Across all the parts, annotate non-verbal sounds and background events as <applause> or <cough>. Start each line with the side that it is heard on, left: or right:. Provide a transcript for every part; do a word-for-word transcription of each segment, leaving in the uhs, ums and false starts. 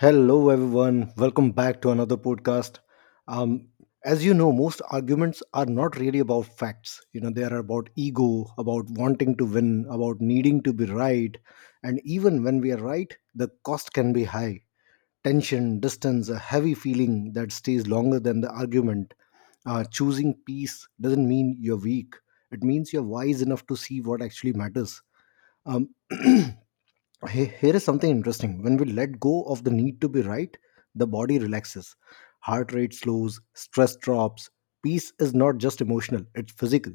left: Hello, everyone. Welcome back to another podcast. Um, as you know, most arguments are not really about facts. You know, they are about ego, about wanting to win, about needing to be right. And even when we are right, the cost can be high. Tension, distance, a heavy feeling that stays longer than the argument. Uh, choosing peace doesn't mean you're weak, it means you're wise enough to see what actually matters. Um, <clears throat> He- Here is something interesting. When we let go of the need to be right, the body relaxes. Heart rate slows, stress drops. Peace is not just emotional, it's physical.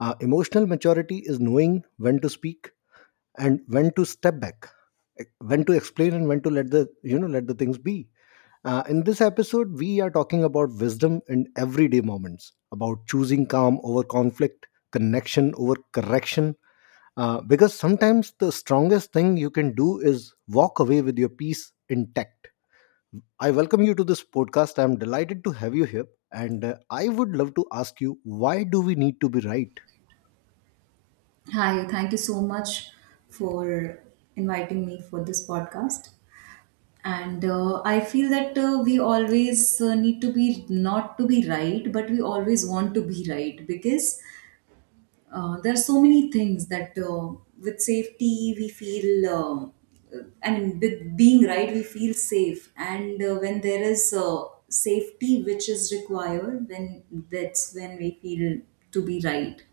left: Uh, emotional maturity is knowing when to speak and when to step back, eh, when to explain and when to let the you know let the things be. Uh, in this episode, we are talking about wisdom in everyday moments, about choosing calm over conflict, connection over correction, uh, because sometimes the strongest thing you can do is walk away with your peace intact. I welcome you to this podcast. I'm delighted to have you here. And uh, I would love to ask you, why do we need to be right?
right: Hi, thank you so much for inviting me for this podcast. And uh, I feel that uh, we always uh, need to be not to be right, but we always want to be right because uh, there are so many things that uh, with safety we feel. Uh, I mean, with being right, we feel safe. And uh, When there is uh, safety which is required, then that's when we feel to be right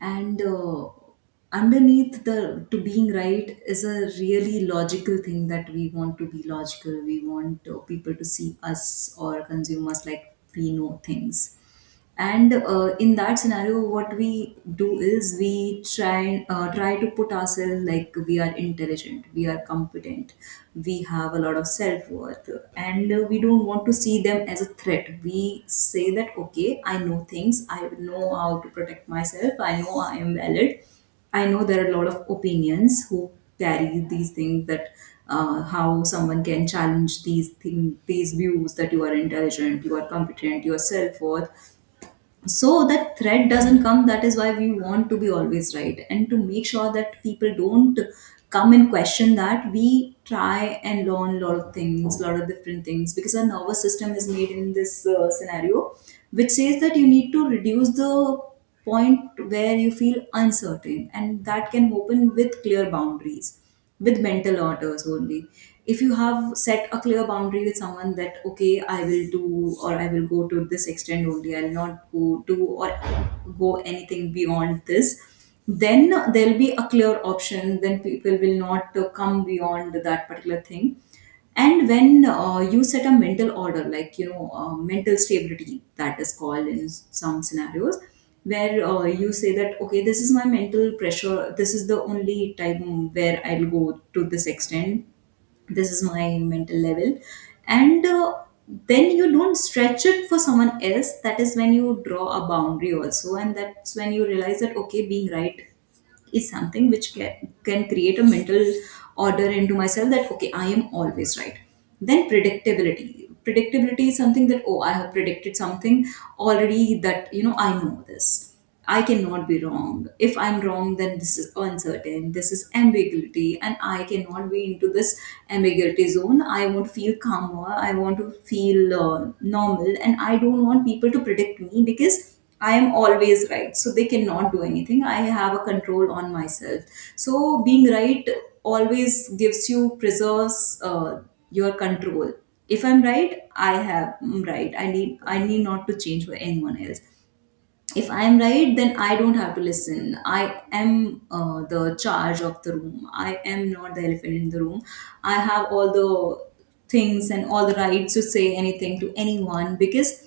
right: and uh, underneath the to being right is a really logical thing, that we want to be logical, we want uh, people to see us or consume us like we know things, and uh, in that scenario what we do is we try and uh, try to put ourselves like we are intelligent, we are competent, we have a lot of self worth, and uh, we don't want to see them as a threat. We say that okay, I know things, I know how to protect myself, I know I am valid. I know there are a lot of opinions who carry these things, that uh, how someone can challenge these thing, these views that you are intelligent, you are competent, your self worth. So that threat doesn't come, that is why we want to be always right, and to make sure that people don't come and question that, we try and learn a lot of things, a lot of different things, because our nervous system is made in this uh, scenario which says that you need to reduce the point where you feel uncertain, and that can open with clear boundaries, with mental orders only. If you have set a clear boundary with someone that okay, I will do, or I will go to this extent only, I'll not go do or go anything beyond this, then there'll be a clear option, then people will not uh, come beyond that particular thing. And when uh, you set a mental order, like you know, uh, mental stability that is called in s- some scenarios, where uh, you say that okay, this is my mental pressure, this is the only time where I'll go to this extent, this is my mental level, and uh, then you don't stretch it for someone else, that is when you draw a boundary also, and that's when you realize that okay, being right is something which can, can create a mental order into myself, that okay, I am always right. Then predictability, predictability is something that oh, I have predicted something already, that you know, I know this, I cannot be wrong. If I'm wrong, then this is uncertain, this is ambiguity, and I cannot be into this ambiguity zone. I want to feel calmer, I want to feel uh, normal, and I don't want people to predict me because I am always right. So they cannot do anything. I have a control on myself. So being right always gives you, preserves uh, your control. If I'm right, I have I'm right. I need I need not to change for anyone else. If I am right, then I don't have to listen. I am uh, the charge of the room, I am not the elephant in the room. I have all the things and all the rights to say anything to anyone, because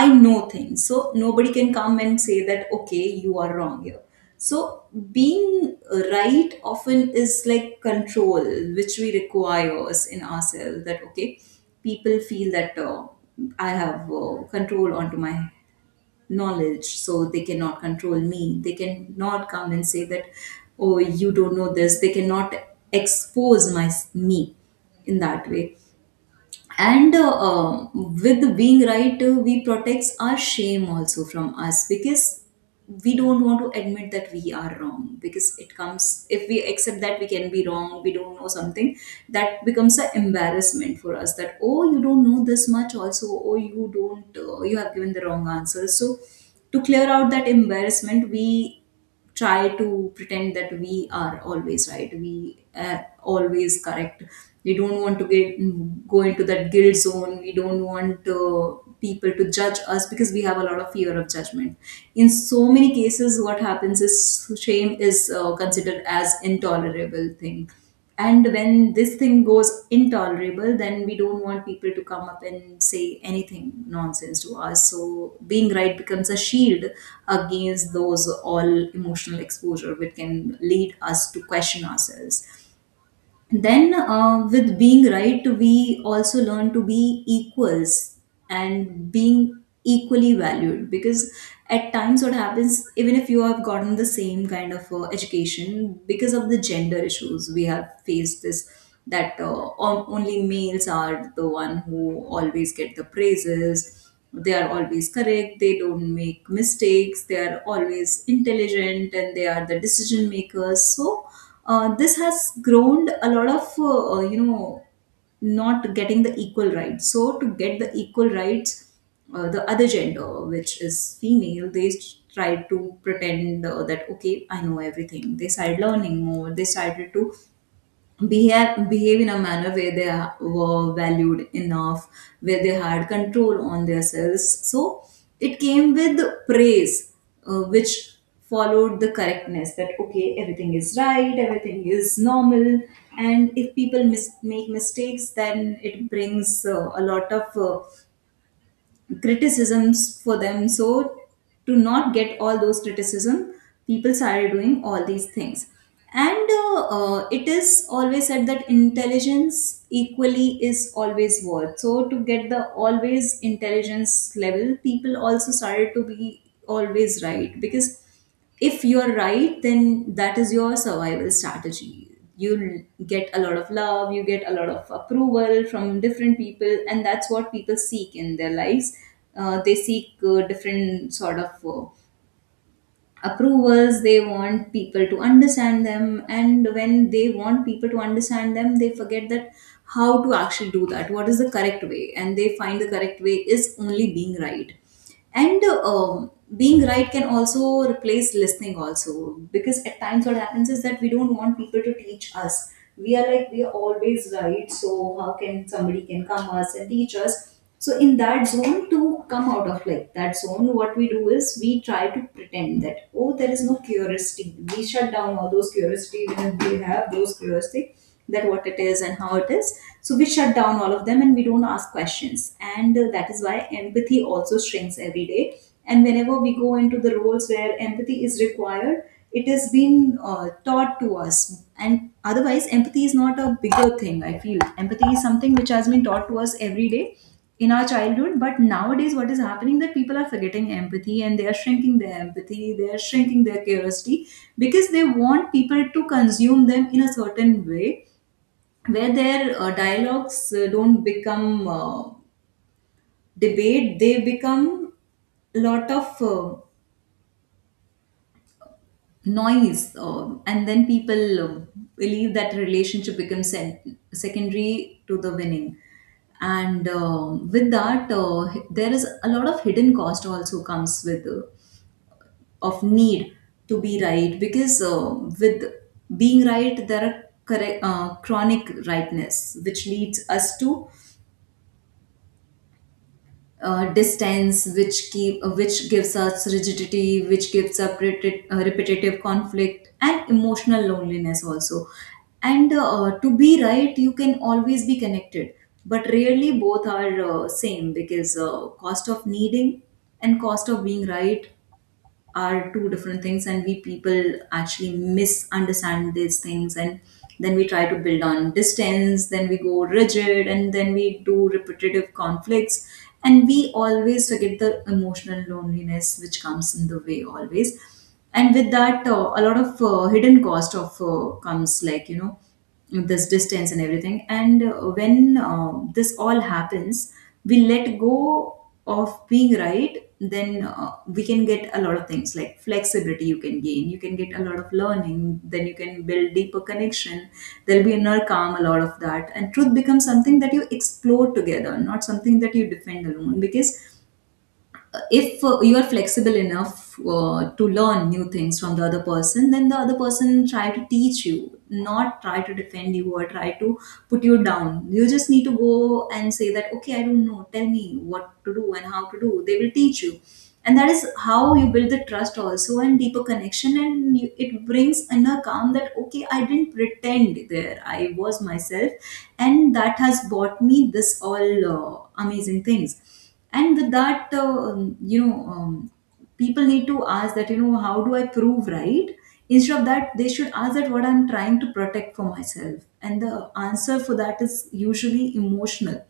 right: I know things, so nobody can come and say that okay, you are wrong here. So being right often is like control, which we requires in ourselves, that okay, people feel that uh, I have uh, control onto my knowledge, so they cannot control me, they cannot come and say that oh, you don't know this. They cannot expose my me in that way. And uh, uh, with being right uh, we protects our shame also from us, because we don't want to admit that we are wrong, because it comes if we accept that we can be wrong, we don't know something, that becomes an embarrassment for us, that oh, you don't know this much also, oh, you don't uh, you have given the wrong answer. So to clear out that embarrassment, we try to pretend that we are always right, we are always correct. We don't want to get go into that guilt zone, we don't want uh, people to judge us, because we have a lot of fear of judgment. In so many cases, what happens is shame is uh, considered as intolerable thing, and when this thing goes intolerable, then we don't want people to come up and say anything nonsense to us. So being right becomes a shield against those all emotional exposure which can lead us to question ourselves. Then uh, with being right, we also learn to be equals and being equally valued, because at times what happens, even if you have gotten the same kind of uh, education, because of the gender issues we have faced this, that uh, on- only males are the one who always get the praises, they are always correct, they don't make mistakes, they are always intelligent, and they are the decision makers. So uh, this has grown a lot of uh, uh, you know, not getting the equal rights. So to get the equal rights, uh, the other gender, which is female, they s- tried to pretend uh, that okay, I know everything. They started learning more, they started to behave, behave in a manner where they are- were valued enough, where they had control on themselves. So it came with praise, uh, which followed the correctness, that okay, everything is right, everything is normal, and if people mis- make mistakes, then it brings uh, a lot of uh, criticisms for them. So to not get all those criticism, people started doing all these things. And uh, uh, It is always said that intelligence equally is always worth. So to get the always intelligence level, people also started to be always right, because if you're right, then that is your survival strategy. You'll get a lot of love, you get a lot of approval from different people, and that's what people seek in their lives. Uh, they seek uh, different sort of uh, approvals, they want people to understand them, and when they want people to understand them, they forget that how to actually do that, what is the correct way, and they find the correct way is only being right. And um, being right can also replace listening also, because at times what happens is that we don't want people to teach us, we are like we are always right, so how can somebody can come us and teach us. So in that zone, to come out of like that zone, what we do is we try to pretend that oh, there is no curiosity. We shut down all those curiosity even if we have those curiosity, that what it is and how it is. So we shut down all of them, and we don't ask questions. And uh, That is why empathy also shrinks every day. And whenever we go into the roles where empathy is required, it has been uh, taught to us. And otherwise, empathy is not a bigger thing. I feel empathy is something which has been taught to us every day in our childhood, but nowadays what is happening, that people are forgetting empathy, and they are shrinking their empathy, they are shrinking their curiosity, because they want people to consume them in a certain way, where their uh, dialogues uh, don't become uh, debate, they become a lot of uh, noise, um, and then people um, believe that relationship becomes sen- secondary to the winning. And um, with that uh, h- there is a lot of hidden cost also comes with uh, of need to be right, because uh, with being right, there are correct uh, chronic rightness, which leads us to uh, distance, which keep uh, which gives us rigidity, which gives up repetit- uh, repetitive conflict and emotional loneliness also. And uh, To be right, you can always be connected, but rarely both are uh, same, because uh, cost of needing and cost of being right are two different things, and we people actually misunderstand these things, and then we try to build on distance, then we go rigid, and then we do repetitive conflicts, and we always forget the emotional loneliness which comes in the way always. And with that uh, a lot of uh, hidden cost of uh, comes, like you know, this distance and everything. And uh, when uh, this all happens, we let go of being right, then uh, we can get a lot of things like flexibility, you can gain, you can get a lot of learning, then you can build deeper connection. There'll be inner calm, a lot of that, and truth becomes something that you explore together, not something that you defend alone, because if uh, you are flexible enough uh, to learn new things from the other person, then the other person try to teach you, not try to defend you or try to put you down. You just need to go and say that, okay, I don't know, tell me what to do and how to do. They will teach you, and that is how you build the trust also and deeper connection. And you, it brings an account that okay, I didn't pretend there, I was myself, and that has brought me this all uh, amazing things. And with that uh, um, you know um, people need to ask that, you know, how do I prove right? Instead of that, they should ask that what I'm trying to protect for myself, and the answer for that is usually emotional,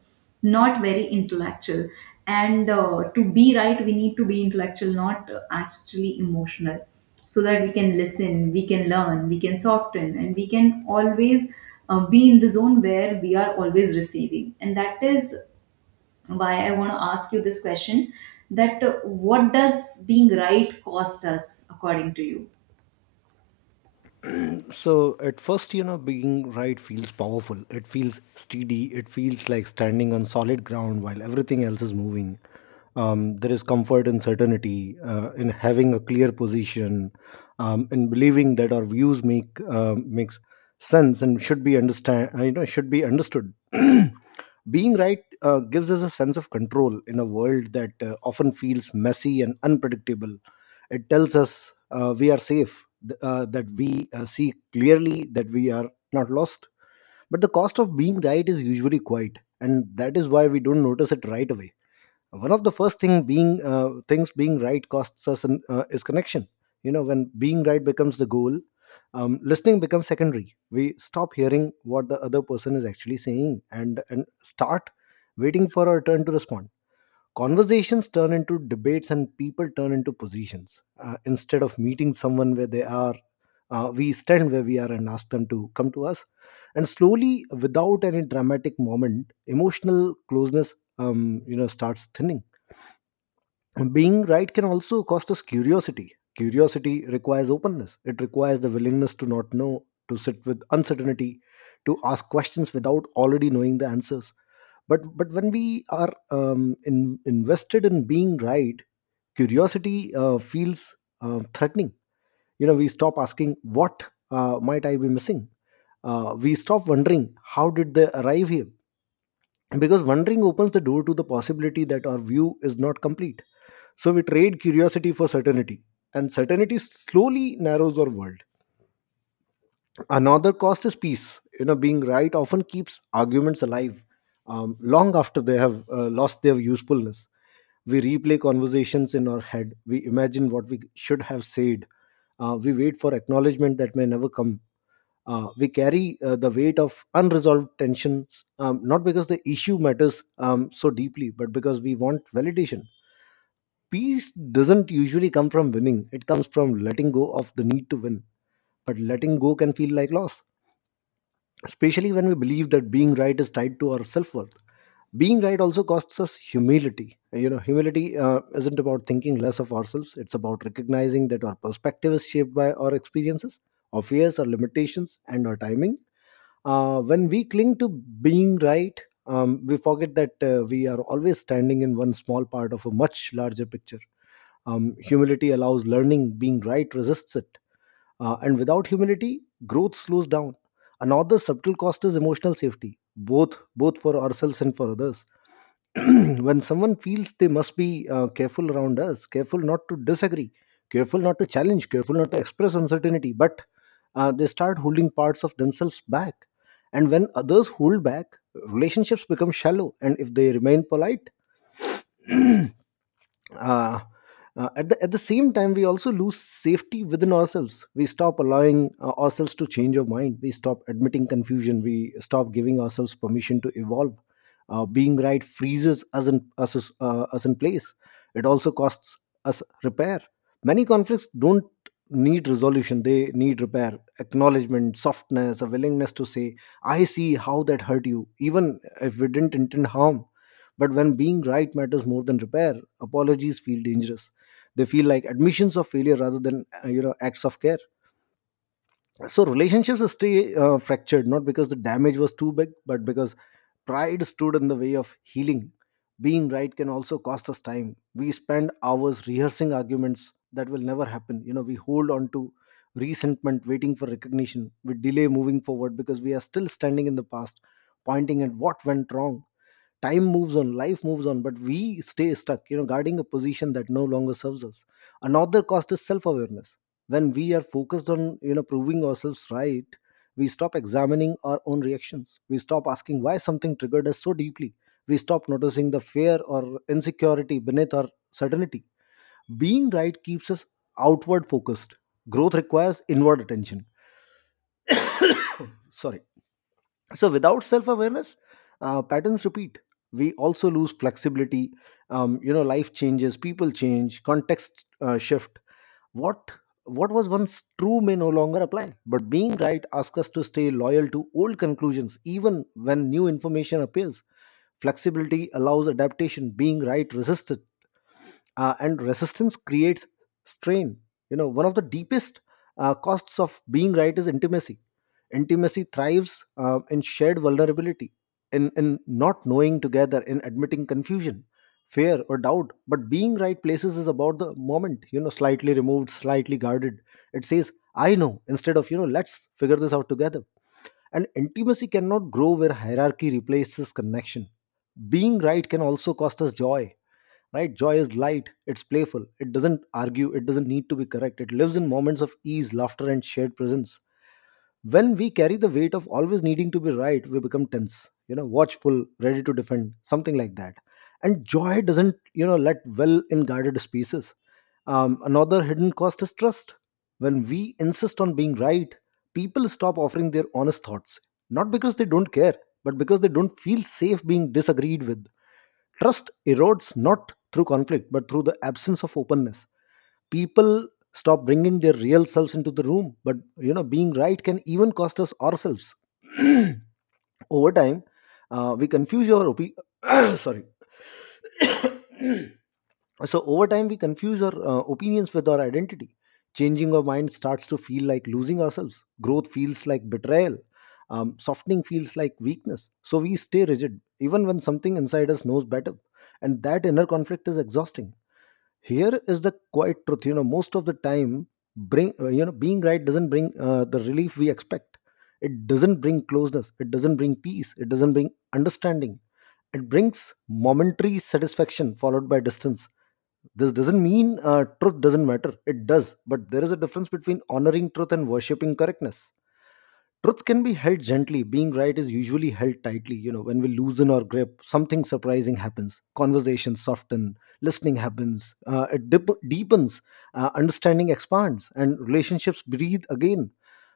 right: not very intellectual. And uh, to be right, we need to be intellectual, not uh, actually emotional, so that we can listen, we can learn, we can soften, and we can always uh, be in the zone where we are always receiving. And that is why I want to ask you this question, that uh, what does being right cost us according to you?
left: So at first, you know, being right feels powerful, it feels steady, it feels like standing on solid ground while everything else is moving. Um, there is comfort in certainty, uh, in having a clear position, um, in believing that our views make uh, makes sense and should be understand uh, you know, should be understood. <clears throat> Being right uh, gives us a sense of control in a world that uh, often feels messy and unpredictable. It tells us, uh, we are safe, th- uh, that we uh, see clearly, that we are not lost. But the cost of being right is usually quite, and that is why we don't notice it right away. One of the first thing being uh, things being right costs us an, uh, is connection. You know, when being right becomes the goal, um, listening becomes secondary. We stop hearing what the other person is actually saying, and and start waiting for our turn to respond. Conversations turn into debates, and people turn into positions. Uh, instead of meeting someone where they are, uh, we stand where we are and ask them to come to us. And slowly, without any dramatic moment, emotional closeness, um, you know, starts thinning. And being right can also cost us curiosity. Curiosity requires openness, it requires the willingness to not know, to sit with uncertainty, to ask questions without already knowing the answers. But but when we are, um, in, invested in being right, curiosity uh, feels uh, threatening. You know, we stop asking, what uh, might I be missing? Uh, we stop wondering, how did they arrive here? Because wondering opens the door to the possibility that our view is not complete. So we trade curiosity for certainty, and certainty slowly narrows our world. Another cost is peace. You know, being right often keeps arguments alive, um, long after they have uh, lost their usefulness. We replay conversations in our head. We imagine what we should have said. Uh, we wait for acknowledgement that may never come. Uh, we carry uh, the weight of unresolved tensions, um, not because the issue matters um, so deeply, but because we want validation. Peace doesn't usually come from winning, it comes from letting go of the need to win. But letting go can feel like loss, especially when we believe that being right is tied to our self-worth. Being right also costs us humility. You know, humility uh, isn't about thinking less of ourselves, it's about recognizing that our perspective is shaped by our experiences, our fears, our limitations, and our timing. Uh, when we cling to being right, um, we forget that uh, we are always standing in one small part of a much larger picture. Um, humility allows learning, being right resists it. Uh, and without humility, growth slows down. Another subtle cost is emotional safety, both both for ourselves and for others. <clears throat> When someone feels they must be uh, careful around us, careful not to disagree, careful not to challenge, careful not to express uncertainty, but uh, they start holding parts of themselves back. And when others hold back, relationships become shallow. And if they remain polite, <clears throat> uh, uh, at, the, at the same time we also lose safety within ourselves. We stop allowing uh, ourselves to change our mind, we stop admitting confusion, we stop giving ourselves permission to evolve. Uh, being right freezes us in, us, is- uh, us in place. It also costs us repair. Many conflicts don't need resolution, they need repair, acknowledgement, softness, a willingness to say, I see how that hurt you, even if we didn't intend harm. But when being right matters more than repair, apologies feel dangerous. They feel like admissions of failure rather than, uh, you know, acts of care. So relationships stay uh, fractured, not because the damage was too big, but because pride stood in the way of healing. Being right can also cost us time. We spend hours rehearsing arguments that will never happen. You know, we hold on to resentment, waiting for recognition. We delay moving forward because we are still standing in the past, pointing at what went wrong. Time moves on, life moves on, but we stay stuck, you know, guarding a position that no longer serves us. Another cost is self awareness. When we are focused on, you know, proving ourselves right, we stop examining our own reactions, we stop asking why something triggered us so deeply, we stop noticing the fear or insecurity beneath our certainty. Being right keeps us outward focused, growth requires inward attention. Sorry. So without self awareness, uh, patterns repeat. We also lose flexibility. Um, you know, life changes, people change, context uh, shift. What what was once true may no longer apply. But being right asks us to stay loyal to old conclusions, even when new information appears. Flexibility allows adaptation, being right resists it. Uh, and resistance creates strain. You know, one of the deepest uh, costs of being right is intimacy. Intimacy thrives uh, in shared vulnerability, in, in not knowing together, in admitting confusion, fear or doubt. But being right places is about the moment, you know, slightly removed, slightly guarded. It says, I know, instead of, you know, let's figure this out together. And intimacy cannot grow where hierarchy replaces connection. Being right can also cost us joy. Right, joy is light, it's playful, it doesn't argue, it doesn't need to be correct, it lives in moments of ease, laughter, and shared presence. When we carry the weight of always needing to be right, we become tense, you know, watchful, ready to defend, something like that. And joy doesn't, you know, let well in guarded spaces. Um, another hidden cost is trust. When we insist on being right, people stop offering their honest thoughts, not because they don't care, but because they don't feel safe being disagreed with. Trust erodes not through conflict, but through the absence of openness. People stop bringing their real selves into the room. But you know, being right can even cost us ourselves. <clears throat> Over time, uh, we confuse our opi- <coughs> sorry <coughs> so over time, we confuse our uh, opinions with our identity. Changing our mind starts to feel like losing ourselves. Growth feels like betrayal. Um, softening feels like weakness. So we stay rigid, even when something inside us knows better. And that inner conflict is exhausting. Here is the quiet truth. You know, most of the time, bring uh, you know, being right doesn't bring uh, the relief we expect. It doesn't bring closeness. It doesn't bring peace. It doesn't bring understanding. It brings momentary satisfaction followed by distance. This doesn't mean uh, truth doesn't matter. It does, but there is a difference between honoring truth and worshipping correctness. Truth can be held gently, being right is usually held tightly. You know, when we loosen our grip, something surprising happens. Conversations soften, listening happens, uh, it dip- deepens, uh, understanding expands, and relationships breathe again.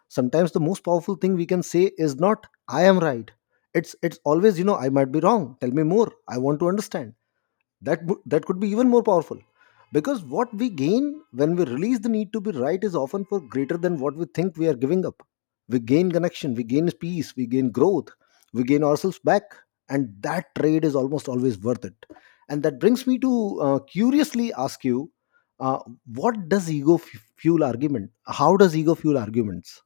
left: Sometimes the most powerful thing we can say is not "I am right." It's it's always, you know, I might be wrong. Tell me more. I want to understand. That would that could be even more powerful, because what we gain when we release the need to be right is often for greater than what we think we are giving up. We gain connection, we gain peace, we gain growth, we gain ourselves back. And that trade is almost always worth it. And that brings me to uh, curiously ask you, uh, what does ego f- fuel argument how does ego fuel arguments?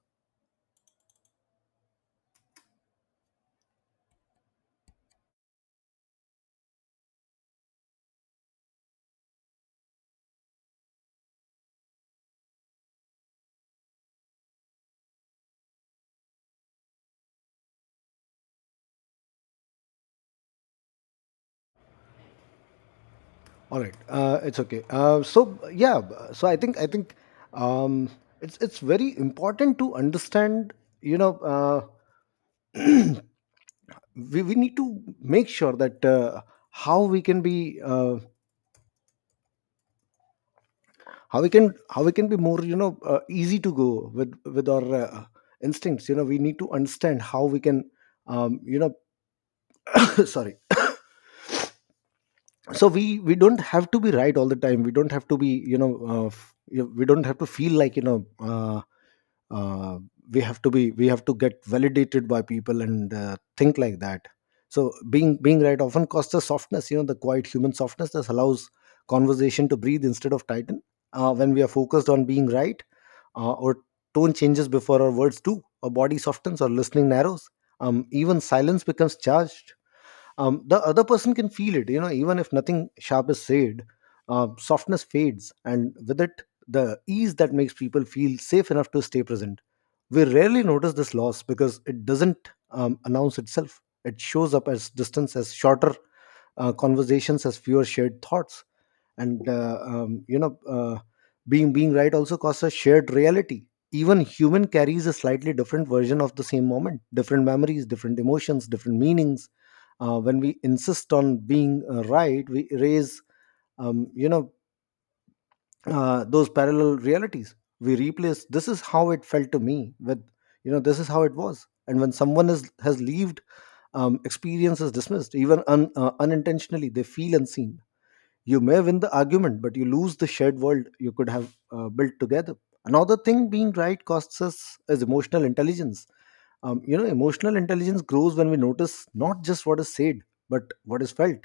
left: All right, uh, it's okay. Uh, so yeah, so I think I think um, it's it's very important to understand. You know, uh, <clears throat> we we need to make sure that uh, how we can be uh, how we can how we can be more, you know, uh, easy to go with with our uh, instincts. You know, we need to understand how we can um, you know, <coughs> sorry <coughs> so we we don't have to be right all the time. We don't have to be, you know, uh, f- you know, we don't have to feel like, you know, uh, uh, we have to be we have to get validated by people and uh, think like that. So being being right often costs us softness. You know, the quiet human softness that allows conversation to breathe instead of tighten. Uh, when we are focused on being right, uh, our tone changes before our words do, our body softens, our listening narrows. Um, even silence becomes charged. Um, the other person can feel it, you know, even if nothing sharp is said. Uh, softness fades, and with it the ease that makes people feel safe enough to stay present. We rarely notice this loss because it doesn't, um, announce itself. It shows up as distance, as shorter uh, conversations, as fewer shared thoughts. And uh, um, you know uh, being being right also costs a shared reality. Even human carries a slightly different version of the same moment, different memories, different emotions, different meanings. Uh, when we insist on being uh, right, we erase, um, you know uh, those parallel realities. We replace, this is how it felt to me, with, you know, this is how it was. And when someone is has lived, um, experience is dismissed, even un, uh, unintentionally, they feel unseen. You may win the argument, but you lose the shared world you could have uh, built together. Another thing being right costs us is emotional intelligence. Um, you know, emotional intelligence grows when we notice not just what is said, but what is felt.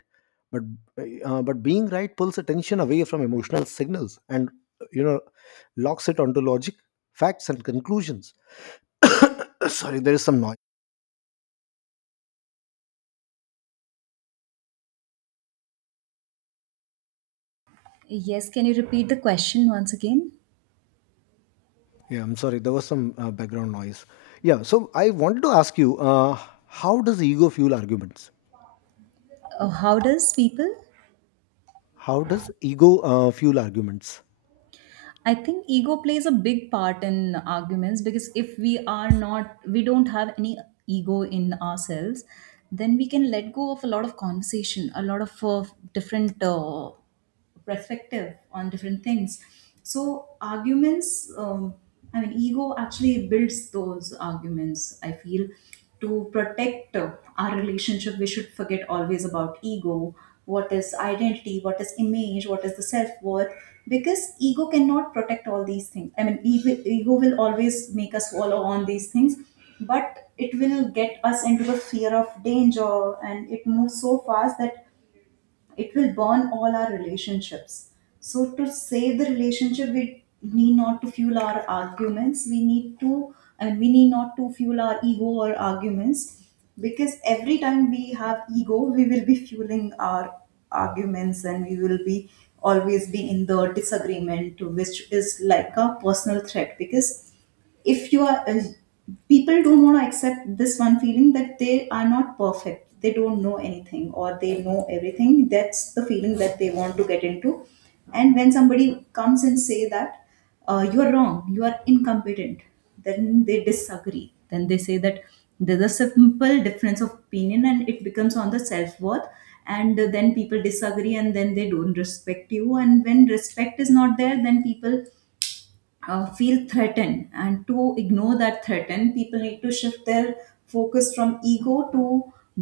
left: But uh, but being right pulls attention away from emotional signals and, you know, locks it onto logic, facts, and conclusions. <coughs> Sorry, there is some noise.
right: Yes, can you repeat the question once again?
left: Yeah, I'm sorry. There was some uh, background noise. Yeah, so I wanted to ask you, uh, how does ego fuel arguments?
right: Uh, how does people?
left: How does ego uh, fuel arguments?
right: I think ego plays a big part in arguments, because if we are not, we don't have any ego in ourselves, then we can let go of a lot of conversation, a lot of uh, different uh, perspective on different things. So arguments, um, I mean, ego actually builds those arguments. I feel to protect uh, our relationship, we should forget always about ego. What is identity? What is image? What is the self worth? Because ego cannot protect all these things. I mean, ego, ego will always make us follow on these things, but it will get us into the fear of danger, and it moves so fast that it will burn all our relationships. So to save the relationship, we need not to fuel our arguments. We need to, and we need not to fuel our ego or arguments, because every time we have ego, we will be fueling our arguments, and we will be always be in the disagreement, which is like a personal threat. Because if you are uh, people don't want to accept this one feeling that they are not perfect, they don't know anything, or they know everything. That's the feeling that they want to get into. And when somebody comes and say that uh, you are wrong, you are incompetent, then they disagree, then they say that there's a simple difference of opinion, and it becomes on the self-worth. And then people disagree and then they don't respect you, and when respect is not there, then people uh, feel threatened. And to ignore that threaten, people need to shift their focus from ego to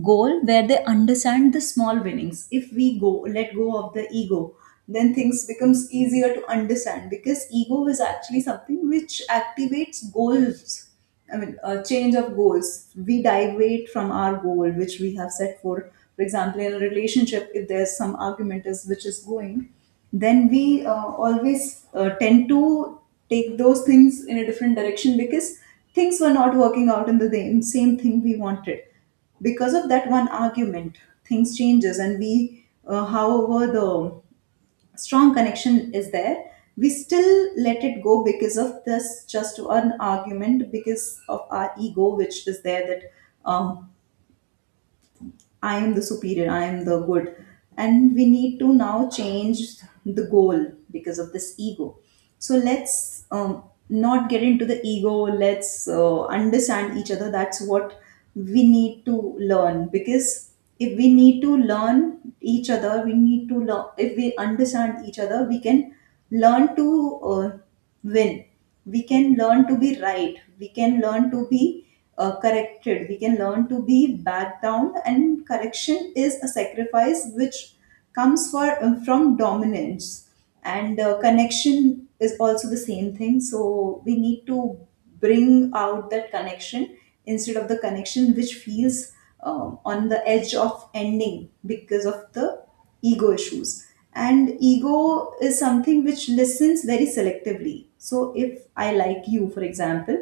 right: goal, where they understand the small winnings. If we go let go of the ego, then things becomes easier to understand, because ego is actually something which activates goals. I mean, a change of goals. We deviate from our goal, which we have set for. For example, in a relationship, if there's some argument is which is going, then we uh, always uh, tend to take those things in a different direction, because things were not working out in the same same thing we wanted. Because of that one argument, things changes, and we, uh, however, the strong connection is there, we still let it go because of this just an argument, because of our ego which is there, that um, I am the superior, I am the good. And we need to now change the goal because of this ego. So let's um, not get into the ego, let's uh, understand each other. That's what we need to learn, because if we need to learn each other, we need to learn, if we understand each other, we can learn to uh, win, we can learn to be right, we can learn to be uh, corrected, we can learn to be backed down. And correction is a sacrifice which comes for, uh, from dominance, and uh, connection is also the same thing. So we need to bring out that connection instead of the connection which feels um, on the edge of ending because of the ego issues. And ego is something which listens very selectively. So if I like you, for example,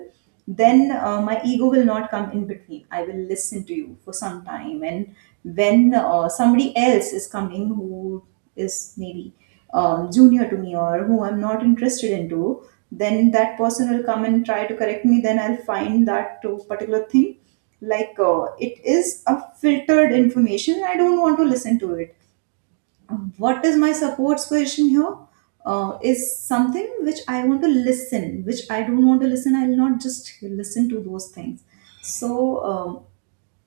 right: then uh, my ego will not come in between. I will listen to you for some time. And when uh, somebody else is coming who is maybe um, junior to me, or who I'm not interested into, then that person will come and try to correct me. Then I'll find that uh, particular thing like uh, it is a filtered information. I don't want to listen to it. What is my support position here uh, is something which I want to listen, which I don't want to listen. I'll not just listen to those things. So, um,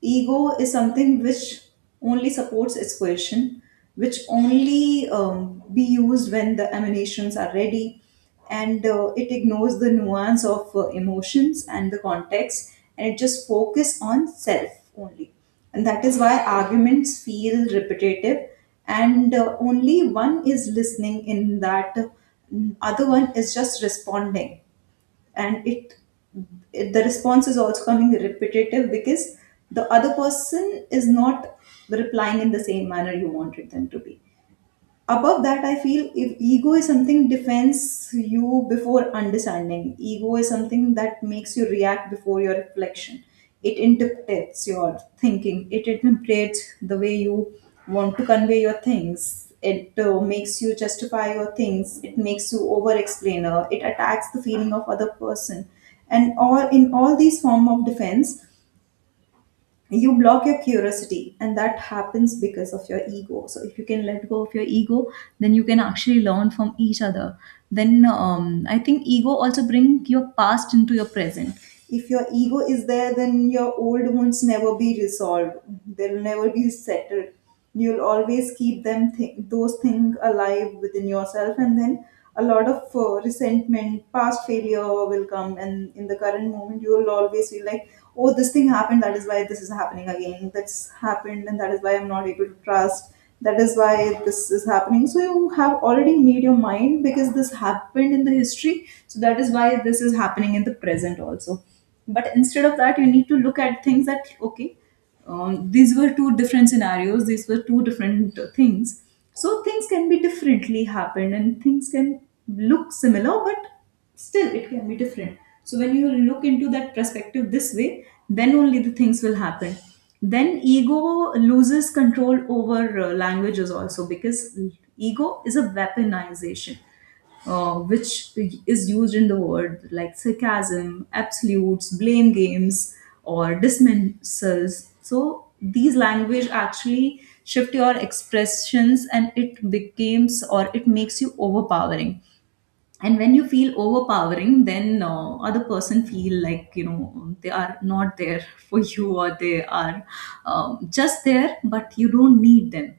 right: ego is something which only supports its question, which only um, be used when the emanations are ready, and uh, it ignores the nuance of uh, emotions and the context, and it just focus on self only. And that is why arguments feel repetitive, and uh, only one is listening in that, uh, other one is just responding. And it, it the response is also coming repetitive because the other person is not replying in the same manner you wanted them to be. Above that, I feel, if ego is something defends you before understanding, ego is something that makes you react before your reflection. It interprets your thinking, it interprets the way you want to convey your things, it uh, makes you justify your things, it makes you over explainer, it attacks the feeling of other person. And all in all these form of defense, you block your curiosity, and that happens because of your ego. So if you can let go of your ego, then you can actually learn from each other. Then um, I think ego also bring your past into your present. If your ego is there, then your old wounds never be resolved, they'll never be settled. You'll always keep them th- those things alive within yourself, and then a lot of uh, resentment, past failure will come, and in the current moment you will always feel like, oh, this thing happened, that is why this is happening again, that's happened, and that is why I'm not able to trust, that is why this is happening. So you have already made your mind, because this happened in the history, so that is why this is happening in the present also. But instead of that, you need to look at things that okay, um, these were two different scenarios, these were two different uh, things. So things can be differently happened, and things can look similar, but still it can be different. So when you look into that perspective this way, then only the things will happen. Then ego loses control over uh, languages also, because ego is a weaponization uh, which is used in the word like sarcasm, absolutes, blame games, or dismissals. So these language actually shift your expressions, and it becomes or it makes you overpowering. And when you feel overpowering, then uh, other person feel like, you know, they are not there for you, or they are um, just there, but you don't need them.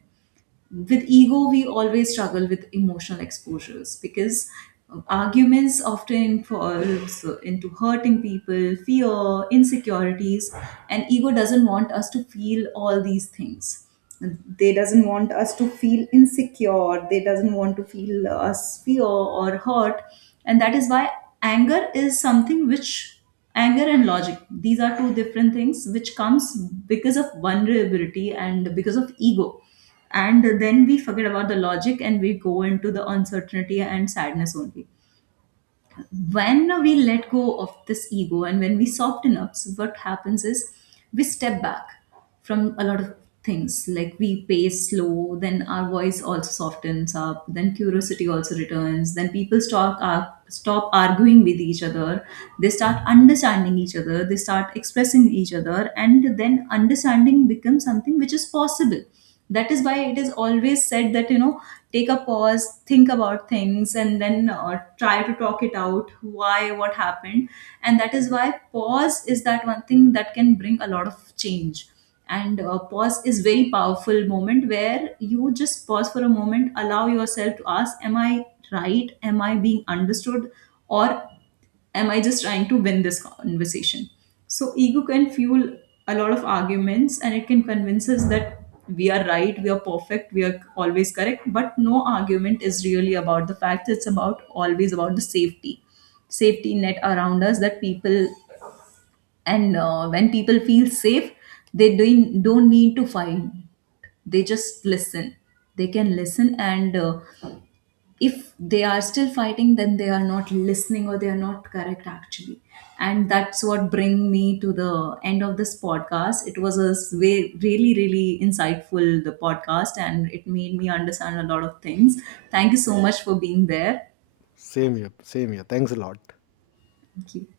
right: With ego, we always struggle with emotional exposures, because um, arguments often involves into hurting people, fear, insecurities, and ego doesn't want us to feel all these things. They doesn't want us to feel insecure, they doesn't want to feel us fear or hurt. And that is why anger is something which, anger and logic, these are two different things which comes because of vulnerability and because of ego. And then we forget about the logic, and we go into the uncertainty and sadness only. When we let go of this ego and when we soften up, so what happens is we step back from a lot of things, like we pace slow, then our voice also softens up, then curiosity also returns, then people stop uh, stop arguing with each other. They start understanding each other, they start expressing each other, and then understanding becomes something which is possible. That is why it is always said that, you know, take a pause, think about things, and then uh, try to talk it out, why, what happened. And that is why pause is that one thing that can bring a lot of change. And uh, pause is very powerful moment where you just pause for a moment, allow yourself to ask, am I right, am I being understood, or am I just trying to win this conversation? So ego can fuel a lot of arguments, and it can convince us that we are right, we are perfect, we are always correct. But no argument is really about the facts, it's about always about the safety, safety net around us, that people, and uh, when people feel safe, they don't don't need to fight, they just listen. They can listen, and uh, if they are still fighting, then they are not listening, or they are not correct actually. And that's what bring me to the end of this podcast. It was a s- way really really insightful, the podcast, and it made me understand a lot of things. Thank you so much for being there.
left: Same here. Same here. Thanks a lot.
right: Thank you.